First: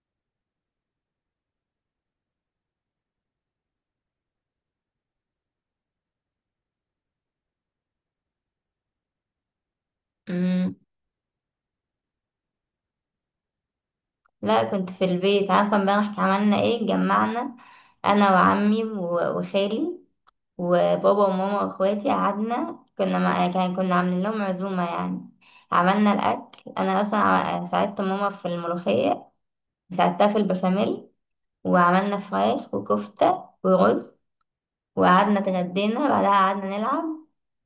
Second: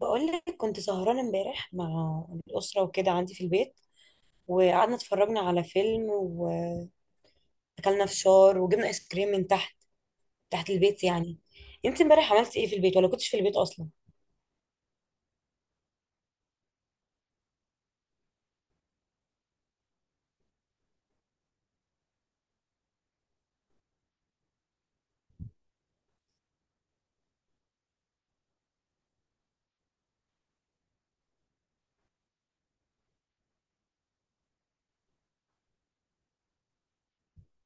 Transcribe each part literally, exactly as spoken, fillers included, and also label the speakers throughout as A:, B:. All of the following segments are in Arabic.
A: بقول لك كنت سهرانة امبارح مع الأسرة وكده عندي في البيت، وقعدنا اتفرجنا على فيلم وأكلنا فشار وجبنا آيس كريم من تحت. تحت
B: مم.
A: البيت يعني. انت امبارح عملتي ايه في البيت ولا كنتش في البيت أصلا؟
B: لا، كنت في البيت. عارفة امبارح عملنا ايه؟ جمعنا انا وعمي و- وخالي وبابا وماما واخواتي، قعدنا كنا مع... كان- كنا عاملين لهم عزومة يعني. عملنا الاكل، انا اصلا ع- ساعدت ماما في الملوخية، ساعدتها في البشاميل، وعملنا فراخ وكفتة ورز، وقعدنا اتغدينا، بعدها قعدنا نلعب.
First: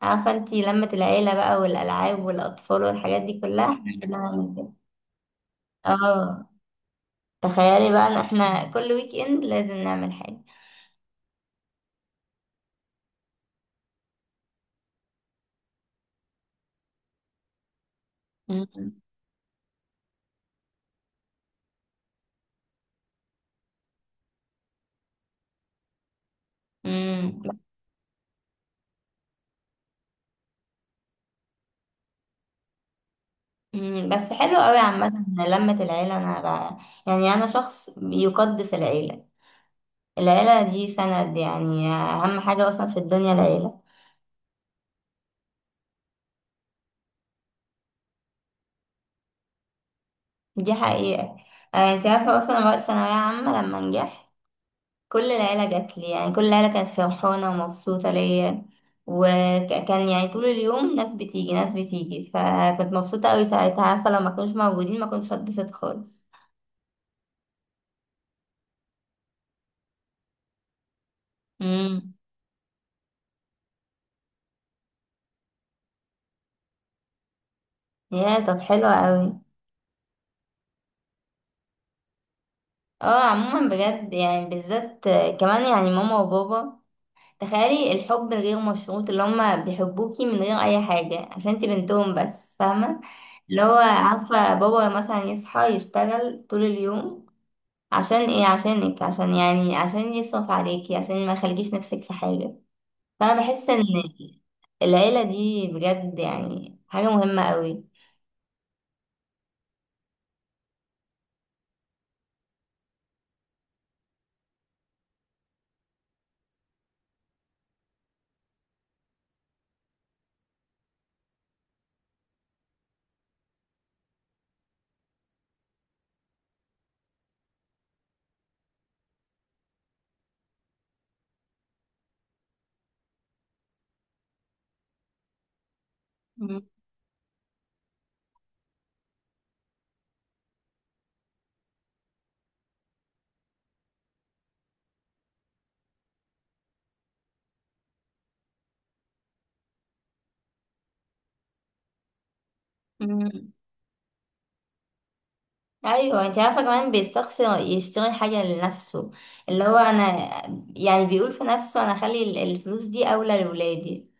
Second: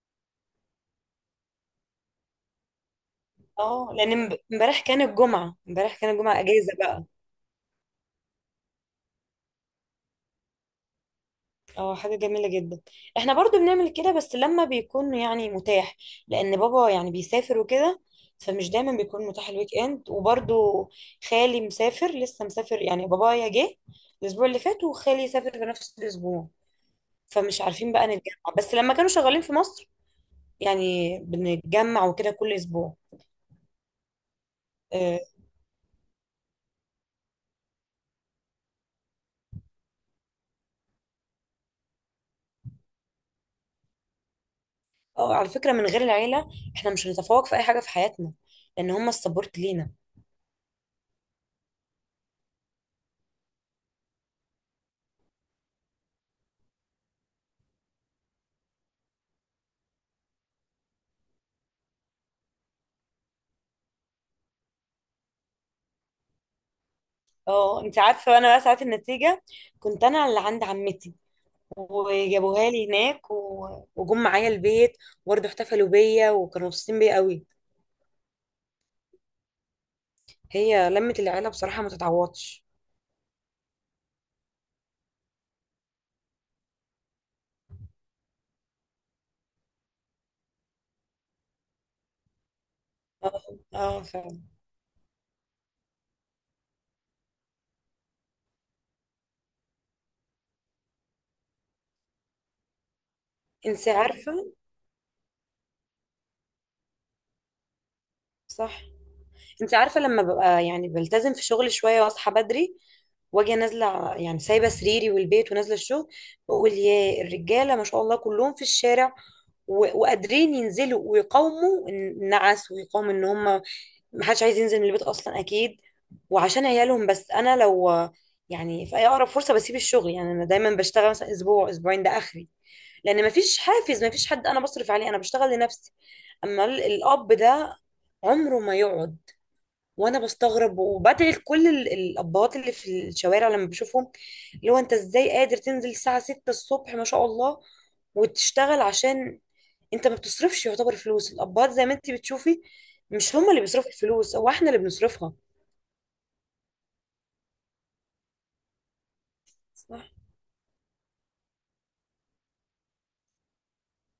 B: عارفة انتي لمة العيلة بقى، والألعاب والأطفال والحاجات دي كلها، احنا
A: اه، لأن
B: قعدنا
A: امب-
B: نعمل كده.
A: امبارح كان الجمعة، امبارح كان الجمعة
B: اه.
A: أجازة بقى.
B: تخيلي بقى ان احنا كل ويك اند لازم نعمل حاجة.
A: اه، حاجة جميلة جدا. احنا برضو بنعمل كده بس لما بيكون يعني متاح، لان بابا يعني بيسافر وكده، فمش
B: مم.
A: دايما بيكون متاح الويك اند. وبرضو خالي مسافر، لسه مسافر، يعني بابايا جه الاسبوع اللي فات وخالي سافر في نفس الاسبوع،
B: امم.
A: فمش عارفين بقى نتجمع. بس لما كانوا شغالين في مصر يعني بنتجمع وكده كل اسبوع.
B: أمم، بس حلو قوي عامة،
A: اه.
B: إن لمة العيلة، انا بقى يعني انا شخص يقدس العيلة. العيلة دي سند، يعني اهم حاجة اصلا في الدنيا العيلة.
A: آه، على فكرة من غير العيلة احنا مش هنتفوق في اي حاجة في حياتنا، لان هم السبورت لينا.
B: دي حقيقة. آه، انت عارفة اصلا أنا وقت ثانوية عامة لما نجحت، كل العيلة جات لي، يعني كل العيلة كانت فرحانة ومبسوطة ليا، وكان يعني طول اليوم ناس بتيجي ناس بتيجي، فكنت مبسوطة قوي ساعتها. عارفة لو ما كانوش موجودين ما كنتش هتبسط خالص.
A: اه انت عارفة، انا بقى ساعات النتيجة كنت انا اللي عند عمتي،
B: امم.
A: وجابوها لي هناك و- وجم معايا البيت، وبرضه احتفلوا بيا وكانوا مبسوطين بيا قوي.
B: يا طب حلو قوي.
A: هي لمة العيلة بصراحة ما تتعوضش.
B: اه، عموما بجد يعني بالذات آه، كمان يعني ماما وبابا، تخيلي الحب الغير مشروط اللي هما بيحبوكي من غير اي حاجة، عشان انتي بنتهم بس، فاهمة؟
A: اه.
B: اللي هو
A: اه فعلا.
B: عارفة بابا مثلا يصحى يشتغل طول اليوم، عشان ايه؟ عشانك، عشان يعني عشان يصرف عليكي، عشان ما يخليكيش نفسك في حاجة. فانا بحس ان
A: انت عارفة.
B: العيلة دي بجد يعني حاجة مهمة
A: صح. انت عارفه لما ببقى يعني بلتزم في شغلي شويه واصحى بدري واجي نازله، يعني سايبه سريري والبيت ونازله الشغل، بقول يا الرجاله ما شاء الله كلهم في الشارع و- وقادرين ينزلوا ويقاوموا النعس ويقاوموا ان هم محدش عايز ينزل من البيت اصلا اكيد، وعشان عيالهم. بس انا لو يعني في اي اقرب فرصه بسيب الشغل، يعني انا دايما بشتغل مثلا اسبوع اسبوعين ده اخري، لان مفيش حافز، مفيش حد انا بصرف عليه، انا بشتغل لنفسي.
B: قوي.
A: اما ال- الاب ده عمره ما يقعد، وانا بستغرب وبدعي لكل ال- الابهات اللي في الشوارع لما بشوفهم، اللي هو انت ازاي قادر تنزل الساعه ستة الصبح ما شاء الله وتشتغل؟ عشان انت ما بتصرفش، يعتبر فلوس الابهات زي ما انت بتشوفي، مش هما اللي بيصرفوا الفلوس، هو احنا اللي بنصرفها.
B: ايوه، انت عارفه كمان بيستخسر يشتري حاجه لنفسه، اللي هو انا
A: صح.
B: يعني بيقول في نفسه انا اخلي ال- الفلوس دي اولى لولادي.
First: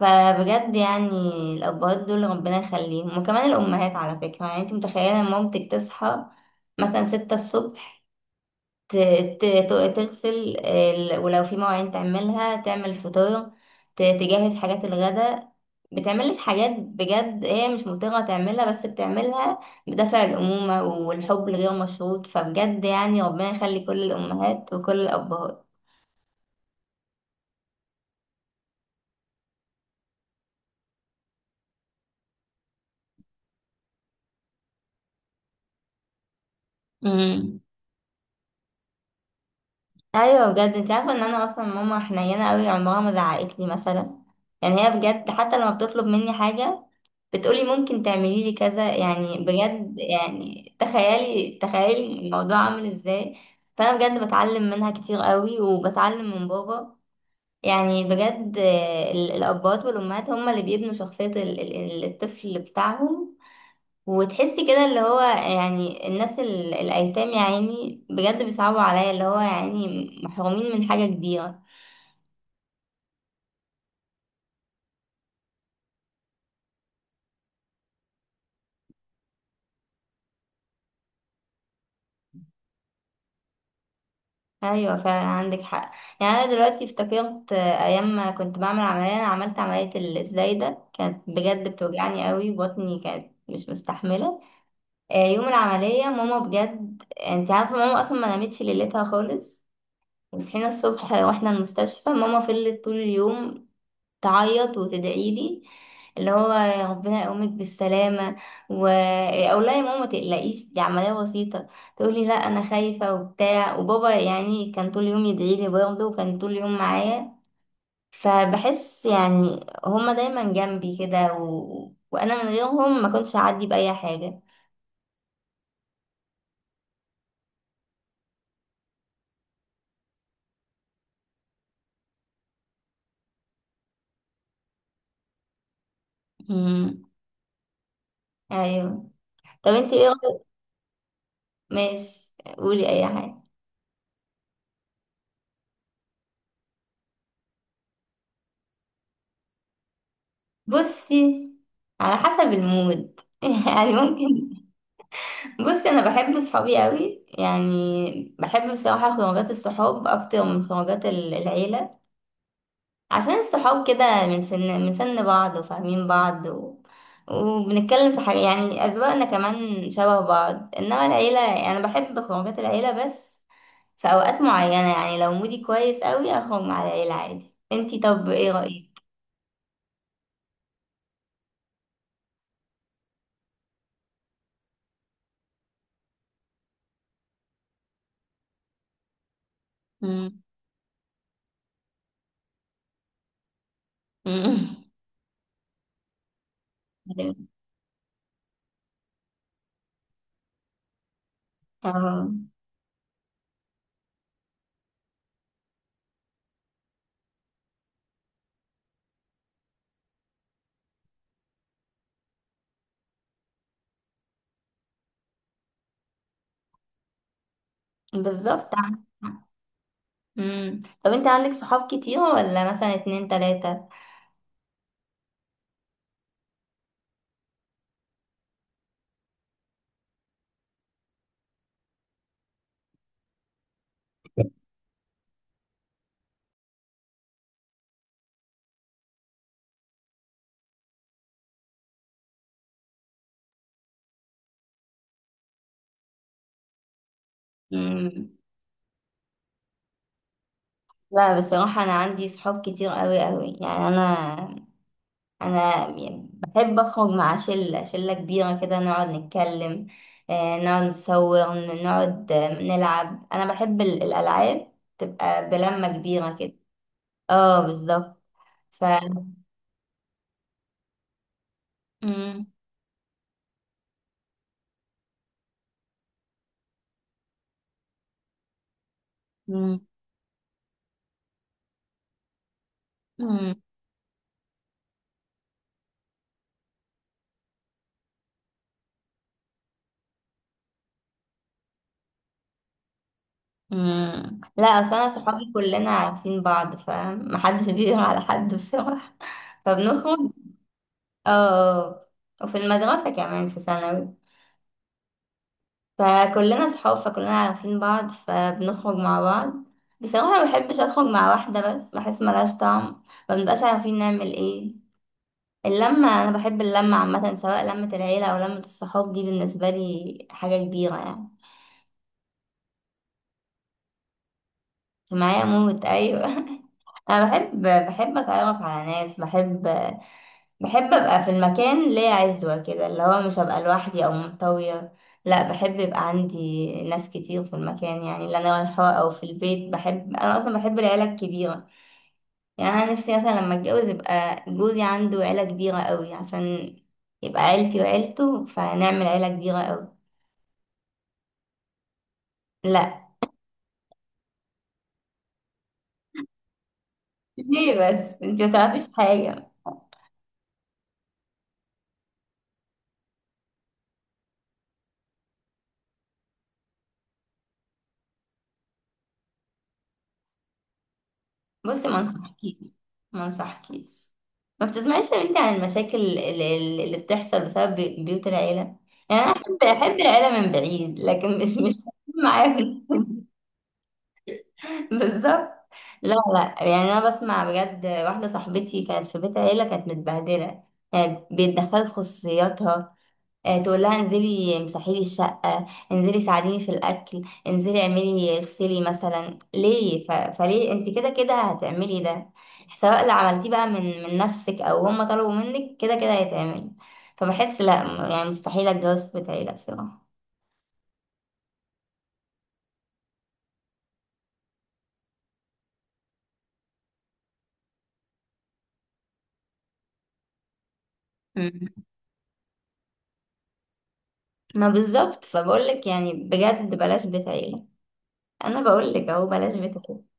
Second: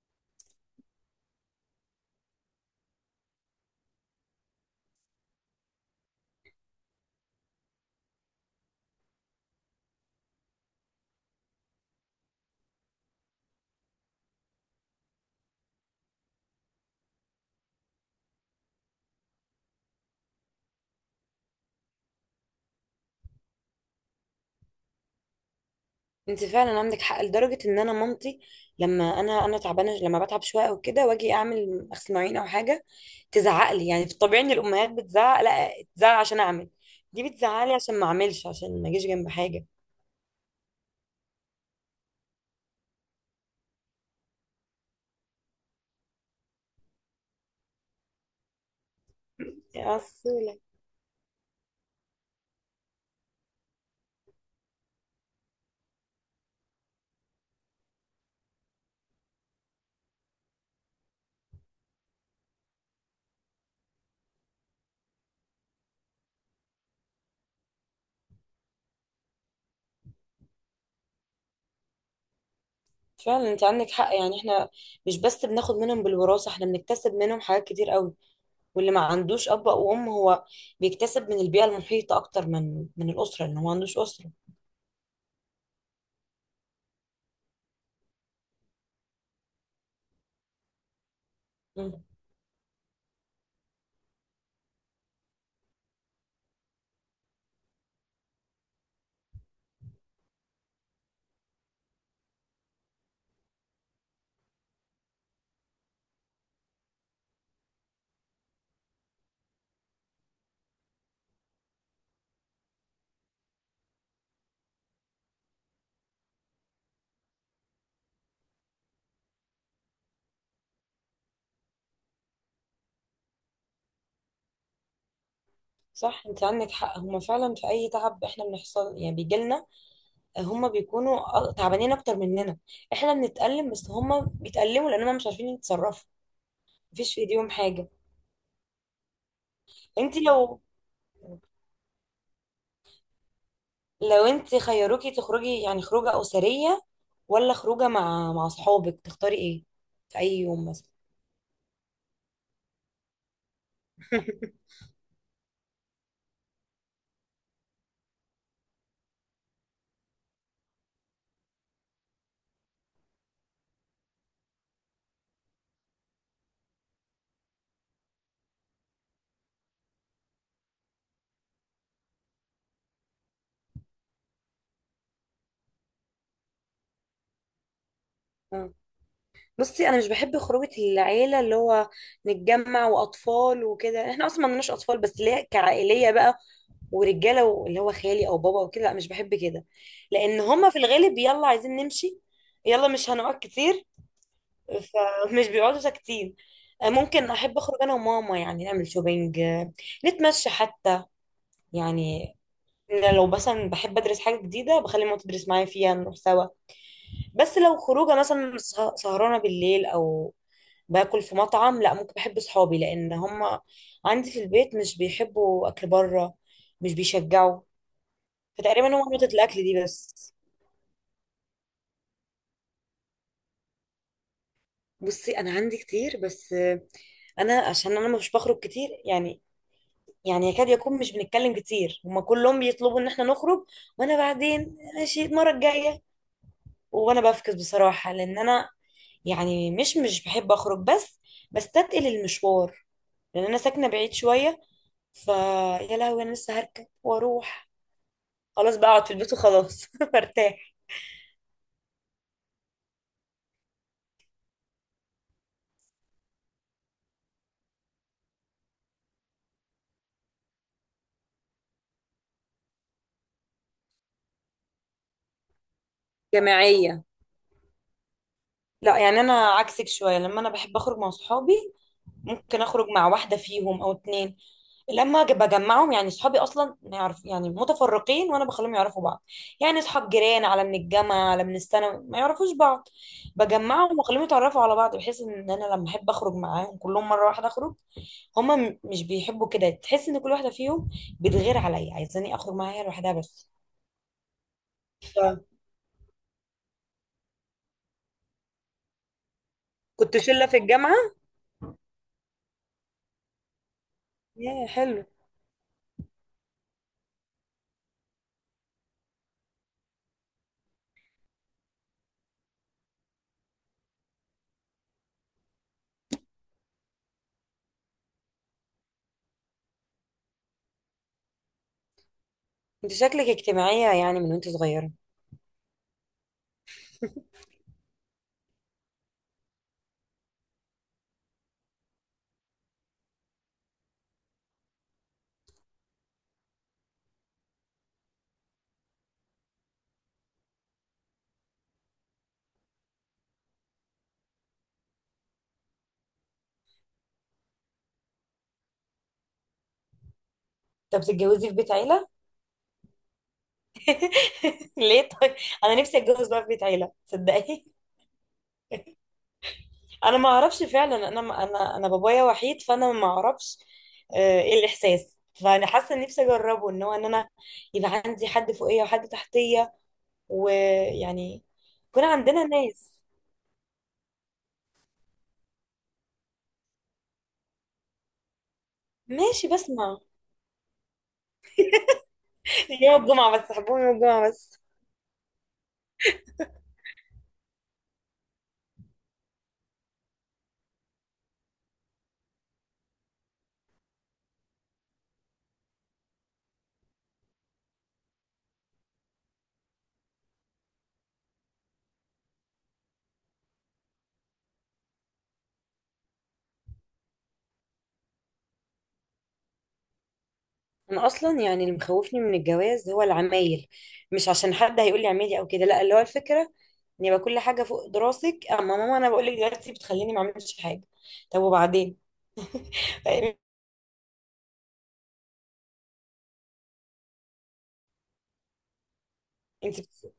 B: فبجد يعني الابهات دول ربنا يخليهم، وكمان الامهات على فكره. يعني انت متخيله مامتك تصحى مثلا ستة الصبح، ت- ت- ت- تغسل ال- ولو في مواعين، تعملها، تعمل فطار، ت- تجهز حاجات الغداء. بتعمل لك حاجات بجد هي مش مضطرة تعملها، بس بتعملها بدافع الأمومة والحب الغير مشروط. فبجد يعني ربنا يخلي كل الأمهات وكل الأبهات.
A: انت فعلا عندك حق، لدرجه ان انا مامتي لما انا انا تعبانه، لما بتعب شويه او كده واجي اعمل غسل مواعين او حاجه، تزعق لي. يعني في الطبيعي ان الامهات بتزعق، لا تزعق عشان اعمل، دي
B: امم.
A: بتزعق لي عشان ما اعملش، عشان ما اجيش جنب حاجه.
B: أيوة بجد. انت عارفة ان أنا أصلا ماما حنينة أوي، عمرها ما زعقتلي مثلا. يعني هي بجد حتى لما بتطلب مني حاجة بتقولي ممكن تعملي لي كذا، يعني
A: يا
B: بجد
A: أصيلة.
B: يعني تخيلي تخيلي الموضوع عامل ازاي. فانا بجد بتعلم منها كتير قوي، وبتعلم من بابا. يعني بجد آه، ال- الابات والامهات هم اللي بيبنوا شخصية ال- ال- الطفل بتاعهم. وتحسي كده اللي هو يعني الناس ال- الايتام يعني بجد بيصعبوا عليا، اللي هو يعني محرومين من حاجة كبيرة.
A: فعلا انت عندك حق، يعني احنا مش بس بناخد منهم بالوراثة، احنا بنكتسب منهم حاجات كتير قوي. واللي ما عندوش أب أو أم هو بيكتسب من البيئة المحيطة أكتر من من الأسرة، لأن هو ما عندوش أسرة.
B: ايوه فعلا عندك حق. يعني انا دلوقتي افتكرت آه، ايام ما كنت بعمل عمليه. انا عملت عمليه الزايده، كانت بجد
A: مم.
B: بتوجعني قوي، بطني كانت مش مستحمله. آه، يوم العمليه ماما بجد، انت عارفه ماما اصلا ما نامتش ليلتها خالص. وصحينا الصبح واحنا المستشفى، ماما فضلت طول اليوم تعيط وتدعي لي، اللي هو يا ربنا يقومك بالسلامة. و أقول لها يا ماما ما تقلقيش، دي عملية بسيطة. تقولي لا أنا خايفة وبتاع. وبابا يعني كان طول اليوم يدعي لي برضه، وكان طول اليوم معايا. فبحس يعني هما دايما جنبي كده، و... وأنا من غيرهم ما كنتش هعدي بأي حاجة.
A: صح انت عندك حق، هما فعلا في أي تعب احنا بنحصل يعني بيجيلنا، هما بيكونوا أ- تعبانين أكتر مننا، احنا بنتألم بس هما بيتألموا لأن هما مش عارفين يتصرفوا،
B: مم.
A: مفيش في ايديهم حاجة.
B: أيوه. طب انتي ايه
A: انت
B: رأيك؟
A: لو،
B: ماشي، قولي أي حاجة.
A: لو انت خيروكي تخرجي، يعني خروجه اسريه ولا خروجه مع مع اصحابك، تختاري ايه في اي يوم مثلا؟
B: بصي، على حسب المود يعني ممكن. بصي انا بحب صحابي قوي، يعني بحب بصراحه خروجات الصحاب اكتر من خروجات ال- العيله. عشان الصحاب كده من سن من سن بعض وفاهمين بعض و... وبنتكلم في حاجه، يعني اذواقنا كمان شبه بعض. انما العيله يعني انا بحب خروجات العيله بس في اوقات معينه، يعني لو مودي كويس قوي اخرج مع العيله عادي. انتي طب ايه
A: آه.
B: رايك؟
A: بصي انا مش بحب خروجه العيله، اللي هو نتجمع واطفال وكده، احنا اصلا ما عندناش اطفال بس ليه كعائليه بقى، ورجاله و- اللي هو خالي او بابا وكده، لا مش بحب كده، لان
B: مم.
A: هما في الغالب يلا عايزين نمشي، يلا مش هنقعد كتير، فمش بيقعدوا ساكتين. آه، ممكن احب اخرج انا وماما، يعني نعمل شوبينج، نتمشى حتى،
B: آه.
A: يعني إن لو مثلا بحب ادرس حاجه جديده بخلي ماما تدرس معايا فيها نروح سوا. بس لو خروجه مثلا سه- سهرانه بالليل او باكل في مطعم، لا ممكن بحب صحابي، لان هم عندي في البيت مش بيحبوا اكل بره، مش بيشجعوا،
B: بالظبط.
A: فتقريبا هو نقطه الاكل دي بس.
B: مم. طب انت عندك صحاب كتير ولا مثلا اتنين تلاته؟
A: بصي انا عندي كتير، بس انا عشان انا مش بخرج كتير، يعني يعني يكاد يكون مش بنتكلم كتير، هما كلهم بيطلبوا ان احنا نخرج، وانا بعدين ماشي المره الجايه، وانا بفكس بصراحة، لان انا يعني مش مش بحب اخرج، بس بستثقل المشوار لان انا ساكنة بعيد شوية، ف يا لهوي انا لسه هركب واروح،
B: مم.
A: خلاص بقى اقعد في البيت وخلاص برتاح.
B: لا بصراحة، أنا عندي صحاب كتير قوي قوي، يعني أنا أنا بحب أخرج مع شلة شلة كبيرة كده نقعد نتكلم، آه، نقعد نصور، ن- نقعد آه، نلعب. أنا بحب ال- الألعاب، تبقى بلمة كبيرة كده.
A: جماعية.
B: اه بالظبط. ف
A: لا يعني انا عكسك شوية، لما انا بحب اخرج مع صحابي
B: مم.
A: ممكن اخرج مع واحده فيهم او اتنين، لما أجي بجمعهم، يعني صحابي اصلا ما يعرف يعني متفرقين، وانا بخليهم يعرفوا بعض، يعني
B: مم.
A: اصحاب جيران، على من الجامعه، على من الثانوي، ما يعرفوش بعض،
B: مم.
A: بجمعهم واخليهم يتعرفوا على بعض بحيث ان انا لما احب اخرج معاهم كلهم مره واحده اخرج. هما م- مش بيحبوا كده، تحس ان كل واحده فيهم بتغير عليا عايزاني اخرج معاها هي لوحدها بس.
B: مم. لا أصل أنا
A: فكنت
B: صحابي كلنا عارفين بعض، فمحدش بيغير على حد بصراحة فبنخرج.
A: شله في الجامعه.
B: اه. وفي المدرسة كمان في ثانوي،
A: يا حلو.
B: فكلنا صحاب، فكلنا عارفين بعض، فبنخرج مع بعض. بصراحة ما بحبش أخرج مع واحدة بس، بحس ملهاش طعم، ما بنبقاش عارفين نعمل ايه. اللمة أنا بحب اللمة عامة، سواء لمة العيلة أو لمة الصحاب، دي بالنسبة لي حاجة كبيرة يعني.
A: انت شكلك اجتماعيه يعني من وانت صغيره.
B: معايا موت أيوة أنا بحب بحب أتعرف على ناس، بحب بحب ابقى في المكان ليا عزوة كده، اللي هو مش هبقى لوحدي او منطوية. لا، بحب يبقى عندي ناس كتير في المكان، يعني اللي انا رايحاه او في البيت. بحب انا اصلا بحب العيلة الكبيرة. يعني انا نفسي مثلا لما اتجوز يبقى جوزي عنده عيلة كبيرة قوي، عشان يبقى عيلتي وعيلته، فنعمل عيلة كبيرة قوي.
A: طب بتتجوزي في بيت عيله؟
B: لا.
A: ليه طيب، انا نفسي اتجوز بقى في بيت عيله صدقني.
B: ليه بس؟ انت متعرفيش حاجة.
A: انا ما اعرفش فعلا، انا انا انا بابايا وحيد فانا ما اعرفش آه، ايه الاحساس، فانا حاسه إن نفسي اجربه ان هو ان انا يبقى عندي حد فوقيه وحد تحتيه، ويعني
B: بصي ما
A: يكون عندنا
B: انصحكيش،
A: ناس.
B: ما انصحكيش. ما بتسمعيش يا بنتي عن المشاكل اللي, اللي بتحصل بسبب بي- بيوت العيلة؟ يعني أنا
A: ماشي
B: أحب
A: بسمع.
B: أحب العيلة من بعيد، لكن مش مش معايا في
A: يوم الجمعه بس، حبهم يوم الجمعه بس.
B: بالظبط. لا لا، يعني أنا بسمع بجد. واحدة صاحبتي كانت في بيت عيلة كانت متبهدلة، يعني بيتدخلوا في خصوصياتها. آه، تقول لها انزلي امسحي لي الشقة، انزلي ساعديني في الأكل، انزلي اعملي اغسلي، مثلا ليه؟ ف... فليه انت كده كده هتعملي ده؟ سواء اللي عملتيه بقى من من نفسك او هم طلبوا منك، كده كده هيتعمل. فبحس لا، م- يعني مستحيل اتجوز في بيت عيلة بصراحة.
A: انا اصلا يعني اللي مخوفني من الجواز هو العمايل، مش عشان حد هيقول لي عمالي او كده، لا اللي هو الفكره ان يبقى كل حاجه فوق دراسك، اما ماما انا بقول لك دلوقتي بتخليني ما اعملش حاجه، طب
B: مم.
A: وبعدين؟ طيب،
B: ما بالظبط، فبقولك يعني بجد بلاش بيت عيلة. انا بقولك اهو، بلاش بيت.
A: انت بت...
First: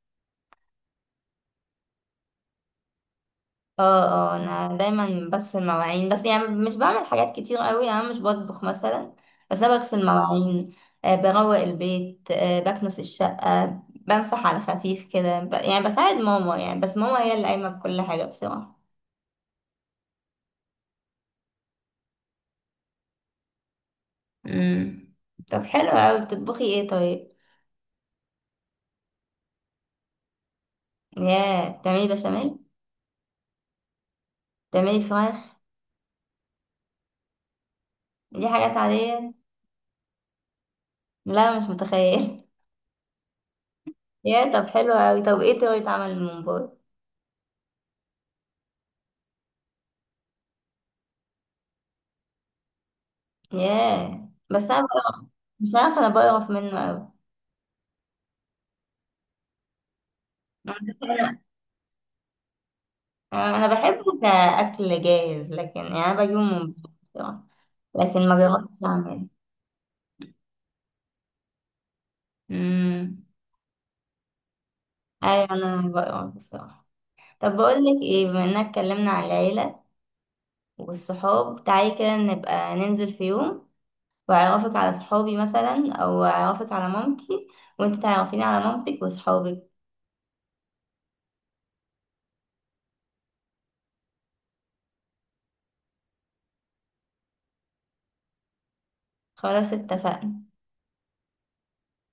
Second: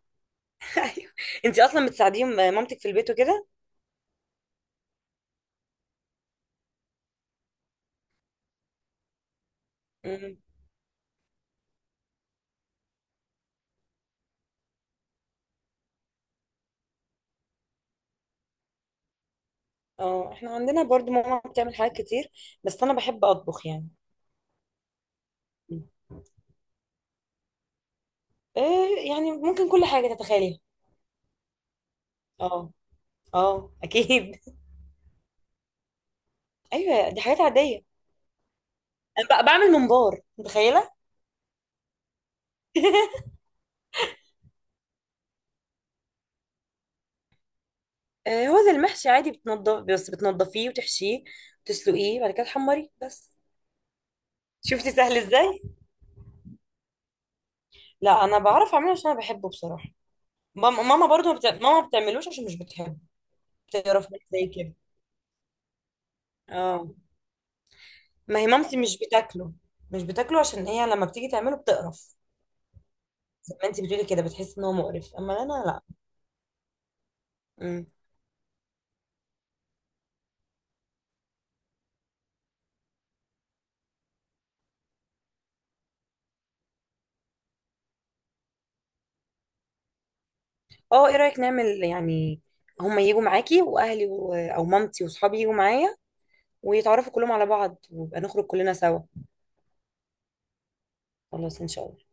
A: ايوه. انت اصلا بتساعديهم مامتك في البيت وكده؟
B: اه. اه انا دايما بغسل مواعين بس، يعني مش بعمل حاجات كتير قوي، يعني أنا مش بطبخ مثلا، بس انا بغسل
A: مم.
B: مواعين. آه بروق البيت، آه بكنس الشقة، بمسح على خفيف كده، ب... يعني بساعد ماما يعني، بس ماما هي اللي قايمة بكل حاجة بصراحة.
A: اه احنا عندنا برضو ماما بتعمل حاجات كتير، بس انا بحب اطبخ يعني.
B: امم. طب
A: مم.
B: حلو قوي، بتطبخي ايه طيب؟
A: إيه يعني ممكن كل حاجه تتخيليها.
B: يا بتعملي بشاميل؟
A: اه. اه اكيد
B: بتعملي فراخ؟
A: ايوه دي حاجات عاديه.
B: دي حاجات عادية.
A: انا ب- بعمل ممبار، متخيله؟
B: لا مش متخيل يا طب حلو قوي، طب ايه طريقة عمل الممبار؟
A: آه، هو زي المحشي عادي، بتنضف، بس بتنضفيه وتحشيه وتسلقيه بعد كده تحمريه بس.
B: يا بس انا
A: شفتي
B: بقى-
A: سهل ازاي؟
B: مش عارفة انا بقرف منه قوي.
A: لا انا بعرف اعمله عشان انا بحبه بصراحه. مام- ماما برضو ما بت... ماما ما بتعملوش عشان مش بتحبه.
B: آه، انا
A: بتقرف
B: بحبه
A: منه زي كده.
B: كاكل جاهز، لكن يعني انا بجيبه من
A: اه.
B: بره بصراحه، لكن ما
A: ما هي مامتي
B: جربتش
A: مش
B: اعمله.
A: بتاكله، مش بتاكله عشان هي لما بتيجي تعمله بتقرف
B: امم.
A: زي ما انت بتقولي كده، بتحس ان هو مقرف، اما
B: ايوه
A: انا لا.
B: انا بقرا بصراحه. طب بقول
A: مم.
B: لك ايه، بما اننا اتكلمنا عن العيله والصحاب، تعالي كده نبقى ننزل في يوم، واعرفك على صحابي مثلا او اعرفك على مامتي، وانت تعرفيني على مامتك وصحابك.
A: اه ايه رايك نعمل يعني هما يجوا معاكي واهلي و... او مامتي واصحابي يجوا معايا ويتعرفوا كلهم على بعض ويبقى نخرج كلنا سوا.
B: خلاص اتفقنا.
A: خلاص ان شاء الله.